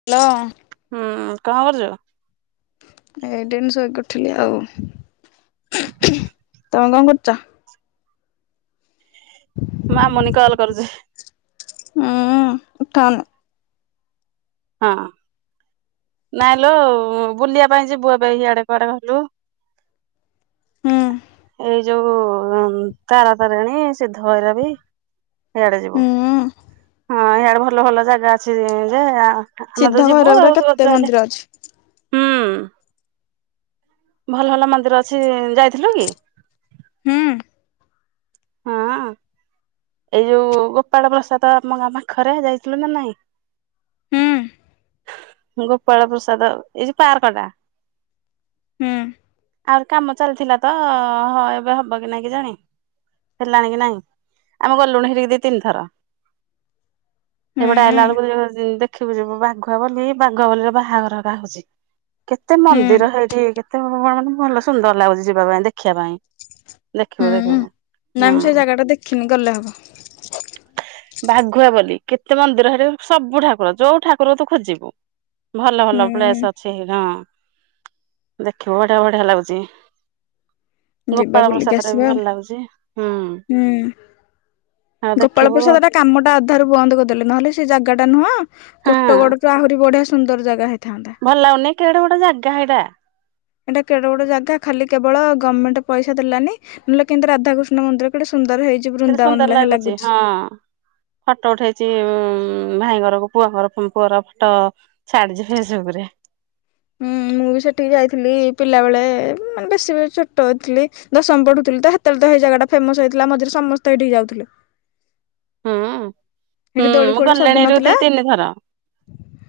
Hello ହୁଁ କଣ କରୁଛୁ ଏଇଡେନିଷଇ କରଥିଲି ଆଉ ତମେ କଣ କରୁଛ ମାମୁନି କଲ୍ କରୁଛି। ହୁଁ ଉଠନ୍। ହଁ ନାଇଁ ଲୁ ବୁଲିବା ପାଇଁ ଯିବୁବେ ଆଡେ କୁଆଡେ ଗଲୁ। ହଁ। ଏଇ ଯୋଉ ତାରାତାରିଣୀ ସିଦ୍ଧଭୈର ବି। ଇଆଡେ ଯିବୁ ହୁଁ। ହଁ ଇଆଡେ ଭଲ ଭଲ ଜାଗା ଅଛି ଯେ ଆମେ ତ ସିଧା ଯିବୁ ଭୈରବରେ ଆଉ ତ କେତେ ଗଜ ହେଲେ ମନ୍ଦିର ଅଛି। ହୁଁ। ଭଲ ଭଲ ମନ୍ଦିର ଅଛି ଯାଇଥିଲୁ କି? ହୁଁ। ହଁ। ଏଇ ଯୋଉ ଗୋପାଳ ପ୍ରସାଦ ଆମା ପାଖରେ ଯାଇଥିଲୁ ନା ନାଇଁ। ହୁଁ ଗୋପାଳ ପ୍ରସାଦ ଏଇ ଯ ପାର୍କ ଟା। ହୁଁ। ଆହୁରି କାମ ଚାଲିଥିଲା ତ ହଁ ଏବେ ହବ କି ନାଇଁ କି ଜାଣି ହେଲାଣି କି ନାଇଁ। ଆମେ ଗଲୁଣି ହେିରିକି ଦି ତିନିଥର ହୁଁ ସେପଟେ ଆଇଲା ବେଳକୁ ଦେଖିବ ଯ ବାଘୁଆ ବୋଲି ବାଘୁଆ ବୋଲିରେ ବାହାଘର କା ହଉଛି କେତେ ହୁଁ ମନ୍ଦିର ହେଇଠି କେ କଣ ମାନେ ଭଲ ସୁନ୍ଦର ଲାଗୁଛି ଯିବା ପାଇଁ ଦେଖିବା ପାଇଁ। ହୁଁ ଦେଖିବୁ ଦେଖିବୁ। ହୁଁ ନାଇଁ ମୁଁ ସେଇ ଜାଗା ଟା ଦେଖିନି ଗଲେ ହବ। ବାଘୁଆ ବୋଲି କେତେ ମନ୍ଦିର ହରେ ସବୁ ଠାକୁର ଯୋଉ ଠାକୁର ତୁ ଖୋଜିବୁ। ଭଲ ଭଲ ହୁଁ ପ୍ଲେସ ଅଛି ହଁ ଦେଖିବୁ ବଢିଆ ବଢିଆ ଲାଗୁଛି। ଯିବା ଗୋପାଳ ବୁଲିକି ପ୍ରସାଦରେ ବି ଆସିବା ଆଉ। ଭଲ ଲାଗୁଛି ହୁଁ। ହୁଁ। ଆଉ ଗୋପାଳ ଦେଖିବୁ ପ୍ରସାଦ ଏଟା ହଁ। କାମଟା ଅଧାରୁ ବନ୍ଦ କରିଦେଲେ ନହେଲେ ସେ ଜାଗାଟା ନୁହଁ। କୋଟଗଡ ରୁ ଆହୁରି ବଢିଆ ସୁନ୍ଦର ଜାଗା ହେଇଥାନ୍ତା। ଭଲ ଲାଗୁନି କେଡେ ଗୋଟେ ଜାଗା ଏଇଟା। ଏଇଟା କେଡ ଗୋଡ ଜାଗା ଖାଲି କେବଳ ଗଭର୍ଣ୍ଣମେଣ୍ଟ ପଇସା ଦେଲାନି। ନହେଲେ କିନ୍ତୁ ରାଧାକୃଷ୍ଣନ୍ଦର ଗୋଟେ ସୁନ୍ଦର ହେଇଛି। କେତେ ବୃନ୍ଦାବନ ସୁନ୍ଦର ଲେଖା ଲାଗୁଛି ହଁ। ଫଟୋ ଉଠେଇଛି ଉ ଭାଇ ଘରକୁ ପୁଅ ଘର ପୁଅର ଫଟୋ। ଛାଡିଛି ଫେସବୁକ ରେ। ହୁଁ ମୁଁ ବି ସେଠିକି ଯାଇଥିଲି ପିଲା ବେଳେ ମାନେ ବେଶୀ ଛୋଟ ହେଥିଲି ଦଶମ ପଢୁଥିଲି ତ। ସେତେଳେ ତ ସେଇ ଜାଗାେମସଇଥିଲା ମିରେ ସମସ୍ତ ଏଇଠି ଯାଉଥିଲେ। ହୁଁ ହୁଁ ସେଠି ଦୋଳି ମୁଁ ଫୋଳି ସବୁ ଗଲିଣି ନଥିଲା ରୁତି ତିନିଥର।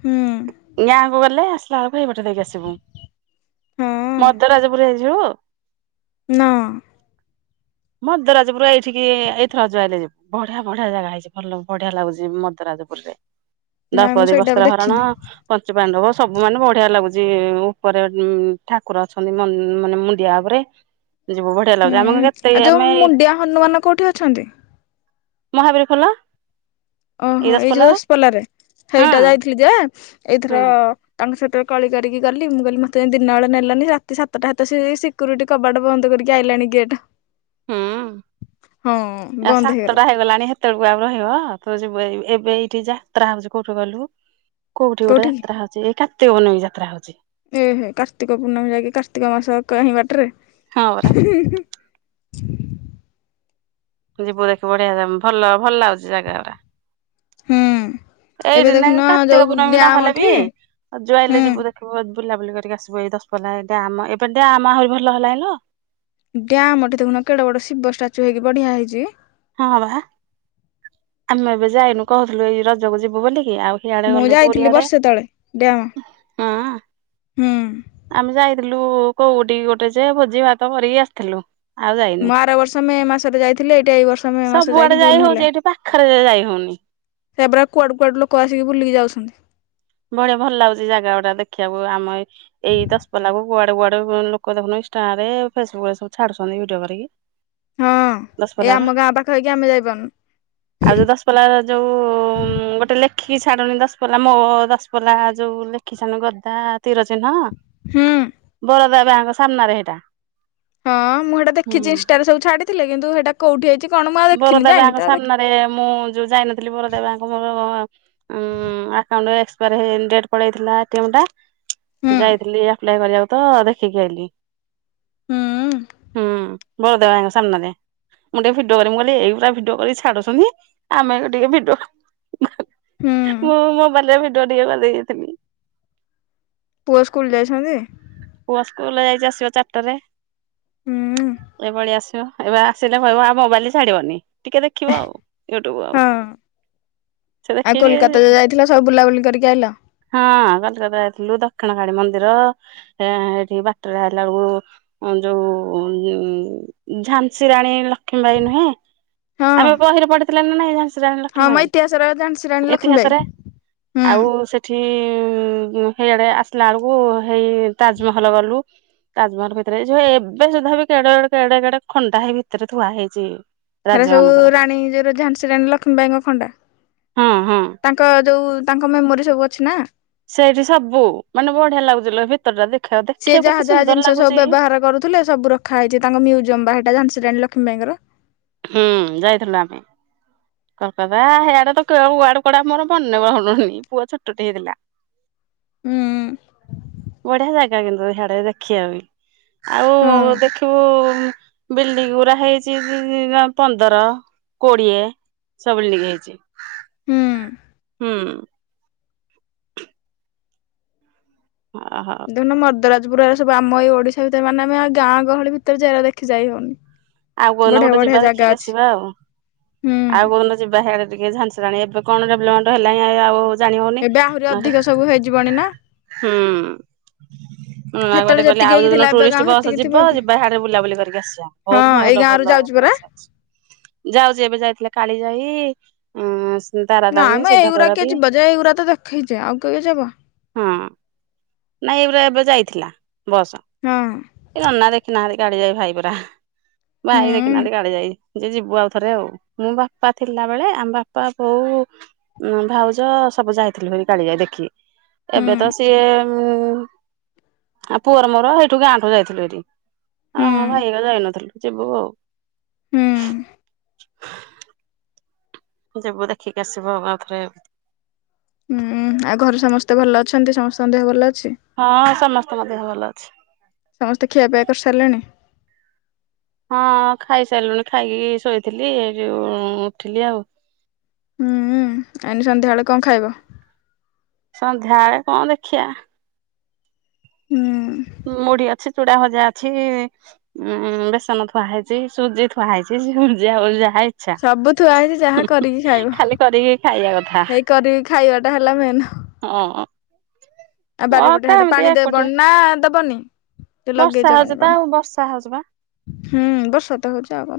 ହୁଁ ଗାଁ କ ଗଲେ ଆ। କୁ ଏପଟେ ଦେଇକି ଆସିବୁ ହଁ ମଦ ରାଜଜପୁର ହେଇଯିବୁ। ନଅ। ମଜପୁରା ଏଇଠିକି ଏଇଥର ଯୁଆ ହେଲେ ଯିବୁ। ବଢିଆ ବଢିଆ ଜାଗା ହେଇଛି ଭଲ ବଢିଆ ଲାଗୁଛି ମଦରାଜପୁରରେ ନାଇଁ ମୁଁ ଦୌପଦୀ ସେଇଟା ବସ୍ତ୍ର ବି ହରଣ। ଦେଖିନି ପଞ୍ଚୁ ପାଣ୍ଡବ ସବୁ ମାନେ ବଢିଆ ଲାଗୁଛି ଉପରେ ଠାକୁର ଅଛନ୍ତି ମାନେ ମୁଣ୍ଡିଆ ଉପରେ ଯିବୁ ବଢିଆ ଲାଗୁଛି ଆମ ହୁଁ କେତେ ଆଉ ଯୋଉ ଆମେ ମୁଣ୍ଡିଆ ହନୁମାନ କେଉଁଠି ଅଛନ୍ତି? ମହାବୀର ଖୋଲା। ଓହୋ ଏଇ ଯୋ ଦଶପଲ ରେ ହଁ ସେଇଟା ଯାଇଥିଲି ଯେ ହୁଁ ଏଇଥର ତାଙ୍କ ସେହିତରେ କଳି କରିକି ଗଲି ମୁଁ କଲି ମତେ ଦିନବେଳେ ନେଲନି ରାତି ସାତଟା ହାତ ସେ ସିକ୍ୟୁରିଟି କବାଟ ବନ୍ଦ କରିକି ଆଇଲାଣି ଗେଟ୍। ହୁଁ ହଁ ଆ ବନ୍ଦ ହେଇଗଲା ସାତଟା ହେଇଗଲାଣି ସେ କେତେବେଳକୁ ଆଉ ରହିବ ତ ଯ ଏବେ ଏଇଠି ଯାତ୍ରା ହଉଛି କୋଉଠୁ ଗଲୁ। କୋଉଠି ଗୋଟେ କୋଉଠିକି ଯାତ୍ରା ହଉଛି ଏଇ କାର୍ତିକୂଣ୍ଣମୀ ଯାତ୍ରା ହଉଛି। ଓହୋ କାର୍ତ୍ତିକ ପୂର୍ଣ୍ଣମୀ ଯାଇକି କାର୍ତ୍ତିକ ମାସହିଁ ହଁ ପରା। ବାଟରେ। ଯିବୁ ଦେଖି ବଢିଆ ଭଲ ଭଲ ଲାଗୁଛି ଜାଗା ଗଟା ହୁଁ ଏବେ ଏଇଦନା ଦେଖୁନ ଯୋଉ କାର୍ତ୍ତିକ ପୂର୍ଣ୍ଣମୀ ଡ୍ୟାମ ନହେଲେ ଏଠି ବି ଆ ହୁଁ ଯୁଆଇଲେ ଯିବୁ ଦେ ଖାଇବୁ ବୁଲାବୁଲି କରିକି ଆସିବ ଏଇ ଦଶ ପଲା ଏଟା ଆମ ଏବେ ଟ ଆମ ଆହୁରି ଭଲ ହେଲାଣିଁ ଡମ୍ ଏଠି ଦେଖୁନ କେଡେ ବଡ ଶିବ ଷ୍ଟାଚୁ ହେଇକି ବଢିଆ ହେଇଛି। ହଁ ବା। ଆମେ ଏବେ ଯାଇନୁ କହୁଥିଲୁ ଏଇ ରଜକୁ ଯିବୁ ବୋଲିକି ଆଉ ସିଆଡେ ମୁଁ ଗଲୁ ଯାଇଥିଲି ପୁରିଆଡେ ବର୍ଷେ ତଳେ ହଁ। ହଁ। ଆମେ ଯାଇଥିଲୁ କୋଉଠିକି ଗୋଟେ ଯେ ଭୋଜି ଭାତ କରିକି ଆସିଥିଲୁ। ଆଉ ଯାଇନି। ମୁଁ ଆର ବର୍ଷ ମେ ମାସରେ ଯାଇଥିଲି ଏଇଟା ଏଇ ବର୍ଷ ମେ ମାସ ସବୁଆଡେ ଯାଇକି ଯାଇ ଜୁନ ହଉଛି ହେଲାଣି। ଏଇଠି ପାଖରେ ଯାଇ ହଉନି ସେବେ କୁଡୁ କୁଆଡୁ ଲୋକ ଆସିକି ବୁଲିକି ଯାଉଛନ୍ତି। ବଢିଆ ଭଲ ଲାଗୁଛି ଜାଗା ଅଡା ଦେଖିବାକୁ ଆମ ଏଇ ଦଶ ପଲାକୁ କୁଆଡେ କୁଆଡେ ଲୋକ ଦେଖୁ ଇନଷ୍ଟଟାରେ ଫେସବୁ ରେ ସବ ଛଡୁଛନ୍ତି ଭିଡିଓ କରିକି। ହଁ ଏଇ ଦଶପଲ୍ଲାର ଆମ ଗାଁ ପାଖ ହେଇକି ଆମେ ଯାଇପାରୁନୁ। ଆଉ ଯୋଉ ଦଶପଲଲା ଯୋଉ ଗୋଟେ ଲେଖିକି ଛାଡୁନଣି ଦଶପଲଲା ମୋର୍। ପଲା ଯୋଉ ଲେଖିଛନ ଗଦା ତତିର ଚିହ୍ନ ହୁଁ ବରଦା ବାଙ୍କ ସାମ୍ନାରେ ହେଇଟା। ହଁ ମୁଁ ସେଟା ହୁଁ। ଦେଖିଛି ଇନଷ୍ଟଟାରେ ସବୁ ଛାଡିଥିଲି କିନ୍ତୁ ସେଟା କୋଉଠିଇଛି କଣ ମୁ ଆଉ ବରୋଦା ଦେଖିନି ବ୍ୟାଙ୍କ ଯାଇନି ତ ଦେଖି ସାମ୍ନାରେ ମୁଁ ଯୋଉ ଯାଇନଥିଲି ବୋରଦା ବ୍ୟାଙ୍କ୍ ମୋ ମୋର ଆକାଉଣ୍ଟ ଡେଟ ପଳେଇଥିଲା ଏଟିଏମ୍ ଟା ହୁଁ ଯାଇଥିଲି ଆପ୍ଲାଏ କରିବାକୁ ତ ଦେଖିକି ଆଇଲିି ହୁଁ ବଳଦେବଙ୍କ ସାମ୍ନାରେ ମୁଁ ଟେ ମୁଁ କହିଲି ଏଇ ଭଳିଆ ଭିଡିଓ କରି ଛାଡୁଛନ୍ତି ଆମେ ଟିକେ ଭିଡିଓ ହୁଁ ମୁଁ ମୋବାଇଲ ରେ ଭିଡିଓ ଟିକେ ବନେଇକି ଦେଲି ପୁଅ ସ୍କୁଲ ଯାଇଛନ୍ତି ପୁଅ ସ୍କୁଲ ଯାଇଛି ଆସିବ ଚାରିଟାରେ ହୁଁ ଏଭଳି ଆସିବ ଏବେ ଆସିଲେ କହିବ ଆଉ ମୋବାଇଲ ଛାଡିବନି ଟିକେ ଦେଖିବ ଆଉ ୟୁଟୁବ ଆଉ ହଁ ସେ ଆଉ ଦେଖି ଟିକେ କୋଲକାତା ଯ ଯାଇଥିଲ ସବୁ ବୁଲାବୁଲି କରିକି ଆଇଲ ହଁ କଲିକତା ଯାଇଥିଲୁ ଦକ୍ଷିଣ କାଳୀ ମନ୍ଦିର ଏ ହେଁ ଏଠି ବାଟରେ ଆଇଲା ବେଳକୁ ଯୋଉ ଝାନ୍ସୀ ରାଣୀ ଲକ୍ଷ୍ମୀବାଇ ନୁହେଁ ହଁ ଆମେ ବହିରେ ପଢି ଥିଲେ ନା ନାଇଁ ଝାନସୀ ରାଣୀ ଲକ୍ଷ୍ମୀ ହଁ ମ ଇତିହାସର ଝାନ୍ସୀ ରାଣୀ ବାଇ ଲକ୍ଷ୍ମୀବାଇ ଇତିହାସରେ ହୁଁ ଆଉ ସେଠି ସେଇଆଡେ ଆସିଲା ବେଳକୁ ହେଇ ତାଜମହଲ ଗଲୁ ତାଜମହଲ ଭିତରେ ଏଇ ଯୋଉ ଏବେ ସୁଦ୍ଧା ବି କେଡେ କେଡେ କେଡେ ଖଣ୍ଡା ହେ ଭିତରେ ଥୁଆ ହେଇଛି ହେରା ରାଜା ସବୁ ମାନଙ୍କର ରାଣୀ ଯୋଉ ଝାନ୍ସି ରାଣୀ ଲକ୍ଷ୍ମୀବାଇଙ୍କ ଖଣ୍ଡା ହଁ ହଁ ତାଙ୍କ ତାଙ୍କ ଯେଉଁ ତାଙ୍କ ମେମୋରି ସବୁ ଅଛି ନା ସେଇଠି ସବୁ ମାନେ ବଢିଆ ଲାଗୁଛି ଲୋ ଭିତର ଟା ଦେଖିବା ସିଏ ଦେଖିବାକୁ ଯାହା କେତେ ଯାହା ଜିନିଷ ସୁନ୍ଦର ସବୁ ଲାଗୁଛି ବ୍ୟବହାର କରୁଥିଲେ ସବୁ ରଖାହେଇଛି ତାଙ୍କ ମ୍ୟୁଜିୟମ ବା ସେଟା ଝାନସୀ ରାଣୀ ଲକ୍ଷ୍ମୀ ବାଇଙ୍କର ହୁଁ ଯାଇଥିଲୁଲୋ ଆମେ କଲକତା [unintelligible] ପୁଅ ଛୋଟଟେ ହେଇଥିଲା ହୁଁ ବଢ଼ିଆ ଜାଗା କିନ୍ତୁ ହେଆଡେ ଦେଖିବା ପା - ହଁ ଆଉ ଦେଖିବୁ ବିଲ୍ଡିଙ୍ଗ ଗୁଡା ହେଇଛି ପନ୍ଦର କୋଡିଏ ସବୁ ବିଲ୍ଡିଙ୍ଗ ହେଇଛି ହୁଁ ହୁଁ ଓହୋ ମରଦରାଜପୁର ଏ ସବୁ ଆମ ଏଇ ଓଡିଶା ଭିତରେ ମାନେ ଆମେ ଗାଁ ଗହଳି ଭିତରେ ଯାଇ ଦେଖି ଯାଇ ହଉନି ଆଉ କଉଦିନ ବଢିଆ ଗୋଟେ ବଢିଆ ଯିବା ଜାଗା ଦେଖିକି ଅଛି ଆସିବା ଆଉ ହୁଁ ଆଉ କନ ଯିବା ସିଆଡେ ଟିକେ ଝାନସୀ ରାଣୀ ଏବେ କଣ ଡେଭଲପମଣ୍ଟ ହେଲାଣି ଆଉ ଉ ଜାଣି ହଉନି ଏବେ ଆହୁରି ନହେଲେ ଅଧିକ ସବୁ ହେଇଯିବଣି ନା। ହୁଁ ହୁଁ ଆଉ ସେତେବେଳେ ମୋତେ କହିଲେ ଯେତିକି ହେଇକି ଥିଲା ଯୋଉଦିନ ଏବେ ଗାଁ ଟୁରିଷ୍ଟ ବସ ସେତିକି ଥିବ ଯିବ କି? ଯିବା ହାଡେ ବୁଲାବୁଲି କରିକି ଆସିବା। ବହୁତ ହଁ ଏଇ ଭଲ ଗାଁ ରୁ ଭଲ ଯାଉଛି ପରା ଚାଲିଛି ଯାଉଛି ଏବେ ଯାଇଥିଲେ କାଳିଜାଇ। ଉଁ ତାରା ନା ତାରିଣୀ ମ ଏଇଗୁଡା କିଏ ସିଦ୍ଧାଭୈରବୀ ଯିବ ଯେ ଏଇଗୁଡା ତ ଦେଖେଇଛେ ଆଉ କେବେ ଯିବ ହଁ ନାଇଁ ଏଇଗୁଡ଼ା ଏବେ ଯାଇଥିଲା ବସ। ହୁଁ ନନା ଦେଖିନାହାନ୍ତି କାଳିିଜାଇ ଭାଇ ଗୁରା ହୁଁ ଭାଇ ଦେଖିନାହାନ୍ତି କାଳିଜାଇ। ଯେ ଯିବୁ ଆଉଥରେ ଆଉ ମୋ ବାପା ଥିଲାବେଳେ ଆମ ବାପା ବୋଉ ଉଁ ଭାଉଜ ସବୁ ଯାଇଥିଲୁ କାଳିଜାଇ ଦେଖି ହୁଁ ଏବେ ତ ସିଏ ହୁଁ ଆଉ ପୁଅର ମୋର ସେଇଠୁ ଗାଁଠୁ ଯାଇଥିଲୁ ଏଇଠି ହୁଁ ହଁଁ ଭାଇ କା ଯାଇନଥିଲୁ ଯିବୁ ଆଉ ହୁଁ। ଯିବୁ ଦେଖିକି ଆସିବୁ ଆଉ ଥରେ। ହୁଁ ଆଉ ଘରେ ସମସ୍ତେ ଭଲ ଅଛନ୍ତି ସମସ୍ତଙ୍କ ଦେହ ଭଲ ଅଛି? ହଁ ସମସ୍ତ ଙ୍କ ଦେହ ଭଲ ଅଛି। ସମସ୍ତେ ଖିଆପିଆ କରିସାରିଲେଣି? ହଁ ଖାଇସାରିଲୁଣି ଖାଇକି ଶୋଇଥିଲି ଏଇ ଯୋଉ ଉଠିଲି ଆଉ। ଆଇନି ସନ୍ଧ୍ୟାବେଳେ କଣ ଖାଇବ? ସନ୍ଧ୍ୟାବେଳେ କଣ ଦେଖିଆ ହୁଁ। ମୁଢି ଅଛି ଚୁଡା ଭଜା ଅଛି ଉଁ ବେସନ ଥୁଆ ହେଇଛି ସୁଜି ଥୁଆ ହେଇଛି ସୁଜି ଓଜା ହେଇ ଆଛା ସବୁ ଥୁଆ ହେଇଛି ଯାହା କରିକି ଖାଇବ ଖାଲି କରିକି ଖାଇବା କଥା ଏଇ କରିବି ଖାଇବା ଟା ହେଲା ମେନ। ହଁ। ଆଉ ବାରିପଟେ ମତେ ହାଡେ ଏମିତି ପାଣି ଏକୁଟିଆ ଦେବନି ନା ଦବନି? ଯୋଉ ଲଗେଇଛ ବର୍ଷା କଣ ହଉଛି ତ କଣ ଆଉ ବର୍ଷା ହଉଛି ବା ହୁଁ ବର୍ଷ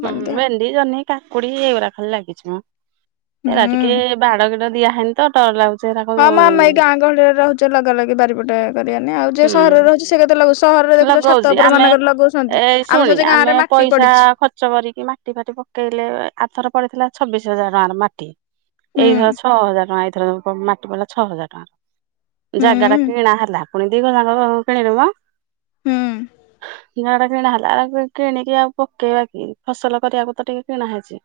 ହୁଁ ଭେଣ୍ଡି ଜହ୍ନି କାକୁଡି ଏଇଗୁଡା ଖାଲି ଲାଗିଛି ମ ଏଇଗୁଡା ଟିକେ ହୁଁ। କେ ବାଡ଼ ଗଡ ଦିଆ ହେ ତ ଡର ଲାଗୁଛି ହୁଁ ହଁମ ଆମେ ଏଇ ଗାଁ ଗହଳିରେ ରହୁଛେ‌ ଲଗା ଲଗି ବାରିପଟେ କରିବାନି ଆଉ ସହରରେ ରହୁଛି ସେ କେତେ ଲଗୁ ସହରରେ ଦେଖୁଛ ଛାତ ଲଗଉଛି ଉପର ଆମେ ମାନଙ୍କରେ ଲଗଉଛନ୍ତି ଆମେ ସହଜେ ଗାଁ ରେ ମାଟି ପଡିଛି ଖର୍ଚ କରିକି ମାଟି ଫାଟି ପକେଇଲେ ଆଥର ପଡିଥିଲା ଛବିଶ ହଜାର ଟଙ୍କାର ମାଟି ଏଇଥର ହୁଁ ଛଅ ହଜାର ଟଙ୍କା ଏଇଥର ମାଟି ପଡିଲା ଛଅ ହଜାର ଟଙ୍କା ଜାଗା ଟା ହୁଁ କିଣା ହେଲା ପୁଣି ଦିଘ ଜାଙ୍କ କିଣିଲୁ ପା ହୁଁ। ଜାଗା ଟା କିଣା ହେଲା ଆ କିଣିକି ଆଉ ପକେଇବା କି ଫସଲ କରିବାକୁ ତ ଟିକେ କିଣା ହେଇଛି।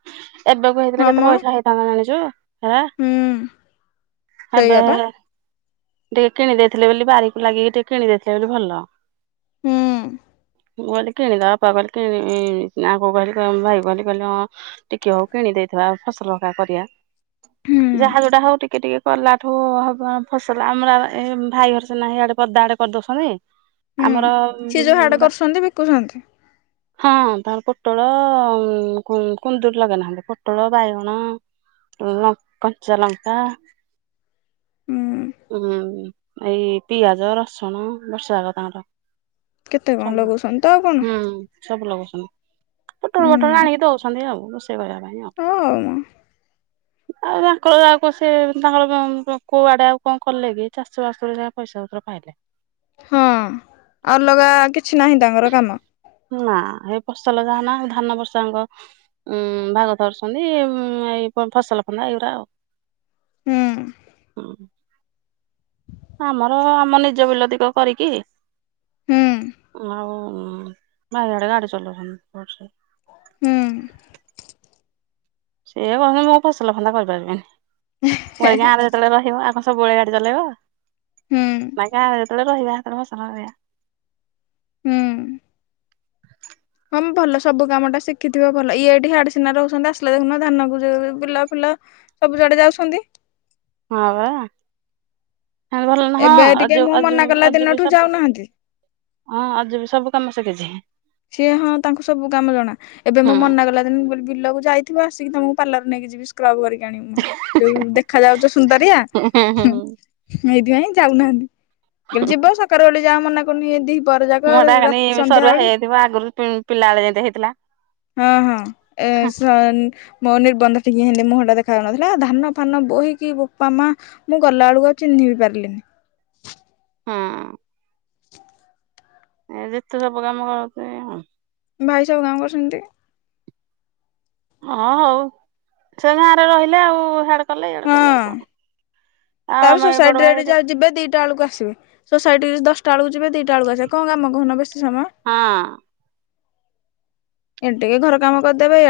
ଏବେକୁ ହେଇଥିଲେ ହଁ ମ କେତେ ପଇସା ହେଇଥାନ୍ତା ଜାଣିଚୁ? ଆଁ ହୁଁ ଆବେ ସେଇଆ ପା ଟିକେ କିଣିଦେଇଥିଲେ ବୋଲି ବାରିକୁ ଲାଗିକି ଟିକେ କିଣିଦେଇଥିଲେ ବୋଲି ଭଲ ହୁଁ। ମୁଁ କହିଲି କିଣଦବା ବାପା କହିଲି କିଣି ନା କହିଲି କହ ଭାଇ କହିଲେ ହଁ ଟିକେ ହଉ କିଣି ଦେଇଥିବା ଆଉ ଫସଲକା କରିବା ହୁଁ ଯାହା ଯୋଉଟା ହଉ ଟିକେ ଟିକେ କଲା ଠୁ ହବ ଫସଲ ଆମର ଏ ଭାଇ ଘର ସିନା ହେଇଆଡେ ପଦା ଆଡେ କରିଦଉଛନ୍ତି। ହୁଁ ଆମର ସିଏ ଯୋଉ ହାଡେ ବା କରୁଛନ୍ତି ବିକୁଛନ୍ତି ହଁ ତାର ପୋଟଳ କୁନ୍ଦୁରି ଲଗେଇ ନାହାନ୍ତି ପୋଟଳ ବାଇଗଣ କଞ୍ଚା ଲଙ୍କା। ହୁଁ ଉଁ ଏଇ ପିଆଜ ରସୁଣ ବର୍ଷ ଯାକ ତାଙ୍କର କେତେ କଣ ସବୁ ଲଗଉଛନ୍ତି ତ ଆଉ କଣ ହୁଁ ସବୁ ଲଗଉଛନ୍ତି ପୋଟଳ ପୋଟଳ ହୁଁ ଆଣିକି ଦଉଛନ୍ତି ଆଉ। [inaudible] କରିବା ପାଇଁ ଆଉ। ହଉ [inaudible] ଆଉ ତାଙ୍କର ଯାହାକୁ ସେ ତାଙ୍କର କୋଉଆଡେ ଆଉ କଣ କଲେ କି ଚାଷ ବାସରେ ଯ ପଇସା ପତ୍ର ପାଇଲେ ହଁ ଅଲଗା କିଛି ନାହିଁ ତାଙ୍କର କାମ ନା ଏ ଫସଲ ଯାହା ନା ଧାନ ବର୍ଷାଙ୍କ ଉଁ ଭାଗ ଧରୁଛନ୍ତି ଏଇ ଫସଲ ଫନ୍ଦା ଏଇଗୁଡ଼ା ଆଉ ହୁଁ ହଁ ଆମର ଆମ ନିଜ ବିଲତିକ କରିକି ହୁଁ ଆଉ ଭାଇଆଡେ ଗାଡି ଚଲଉଛନ୍ତି ହୁଁ ସେିଏ କଛନ୍ତି ମୁୋ ଫସଲ ଫନ୍ଦା କରିପାରିବିନି ମୁଁ ଗାଁରେ ସେତେବେଳେ ରହିବ ଆଙ୍କଣ ସବୁବେଳେଆ ଗାଡି ଚଲେଇବ ହୁଁ ନାଇ କ ଯେତେବେଳେ ରହିବା ସେତେବେଳେ ମୋ ସାଙ୍ଗ ରହିବା ହୁଁ ହଁ ଭଲ ସବୁ କାମ ଟା ଶିଖିଥିବ ଭଲ ଇଏ ଏଇଠି ହାଡ ସିନା ରହୁଛନ୍ତି ଆସିଲେ ଦେଖୁନ ଧାନକୁ ଯ ବିଲା ଫିଲ ସବୁ ଜଡେ ଯାଉଛନ୍ତି ହଁ ବାତି ଭଲ ହଁ ଏବେ ଟିକେ ମୁଁ ଆ ମନା କଲା ଆଜ ବି ଦିନଠୁ ସବୁ ଯାଉନାହାନ୍ତି ହଁ ଆଉ ଯିବ ସବୁ କାମ ଶଖିଛି ସିଏ ହଁ ତାଙ୍କୁ ସବୁ କାମ ଜଣା ଏବେ ହୁଁ ମୁଁ ମନା କଲା ଦିନ ବିଲକୁ ଯାଇ ଥିବା ଆସିକିମକୁ ପାର୍ଲ ନେଇି ଯିବି ଯଉ ଦେଖା ଯାଉଚ ସୁନ୍ଦରିଆ। ହୁଁ ହୁଁ ହୁଁ [inaudible] ଯାକ ସନ୍ଧ୍ୟା--ଳେ। ଆଗୁରୁ ପିଲା ଳେ ଯେ ହେଇଥିଲା। [inaudible] ମୋ ନିର୍ବନ୍ଧ ଠିକି ହିନ୍ତି ମୁଁହଁଟା ଦେଖା--ନଥିଲା, ଧାନ ଫାନ ବୋହିକି ବାପା ମାଆ। ମୁଁ ଗଲା କୁ ଆଉ ଚିହ୍ନି ବି ପାର୍ଲିନି। [inaudible] [inaudible] [inaudible] ଭାଇ ସବୁ କାମ କରୁ ସେ ଗାଁ ରେ ରହିଲେ ଆଉ କଲେ ଇଆଡେ କଲେ ଆଉ କଣ ଆଉ ଆମ ଏଇ ବଡ ସୋସାଇଟି ଭାଇ ଏଠି ଯିବେ ଦିଟା ଳକୁ ଆସିବେ। ସୋସାଇଟି ଦଶ୍ ଟା ଅଳକୁ ଯିବେ ଦିଟା ଳକୁ ଆସିବେ। କ'ଣ କାମ କହୁନ ବେଶୀ ସମୟ। ହଁ। ଏ ଘର କାମ କରି ଦେବେ।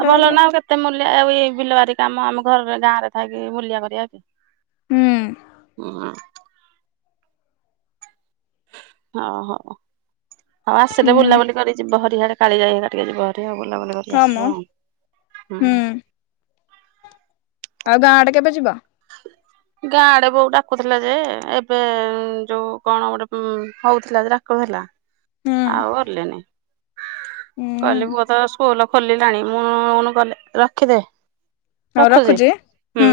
ଆଉ ଭଲ ନା ଆଉ କେତେ ମୂଲିଆ ଆଉ ବିଲବାରି କାମ---ଘରେ ଗାଁରେ ଥାଇକି ଲିଆ କରିବା କି। ହୁଁ ହଁ ହୁଁ ଆସିଲେ ବୁଲାବୁଲି କରି ଯିବ କାଳୀଜାଇ ଟିକେ ହଁ ମ ଯିବ ହୁଁ [inaudible] ଆଉ ଗାଁ ଆଡ଼େ କେବେ ଯିବ? ଗାଁ ଆଡ଼େ ବୋଉ ଡାକୁଥିଲା ଯେ, ଏବେ ଯଉ କ'ଣ ଗୋଟେ ହଉଥିଲା ଯେ ଡ଼ାକୁଥିଲା। ହୁଁ ହୁଁ [inaudible] [inaudible] ହଉ ରଖୁଛି ରଖୁ ହୁଁ।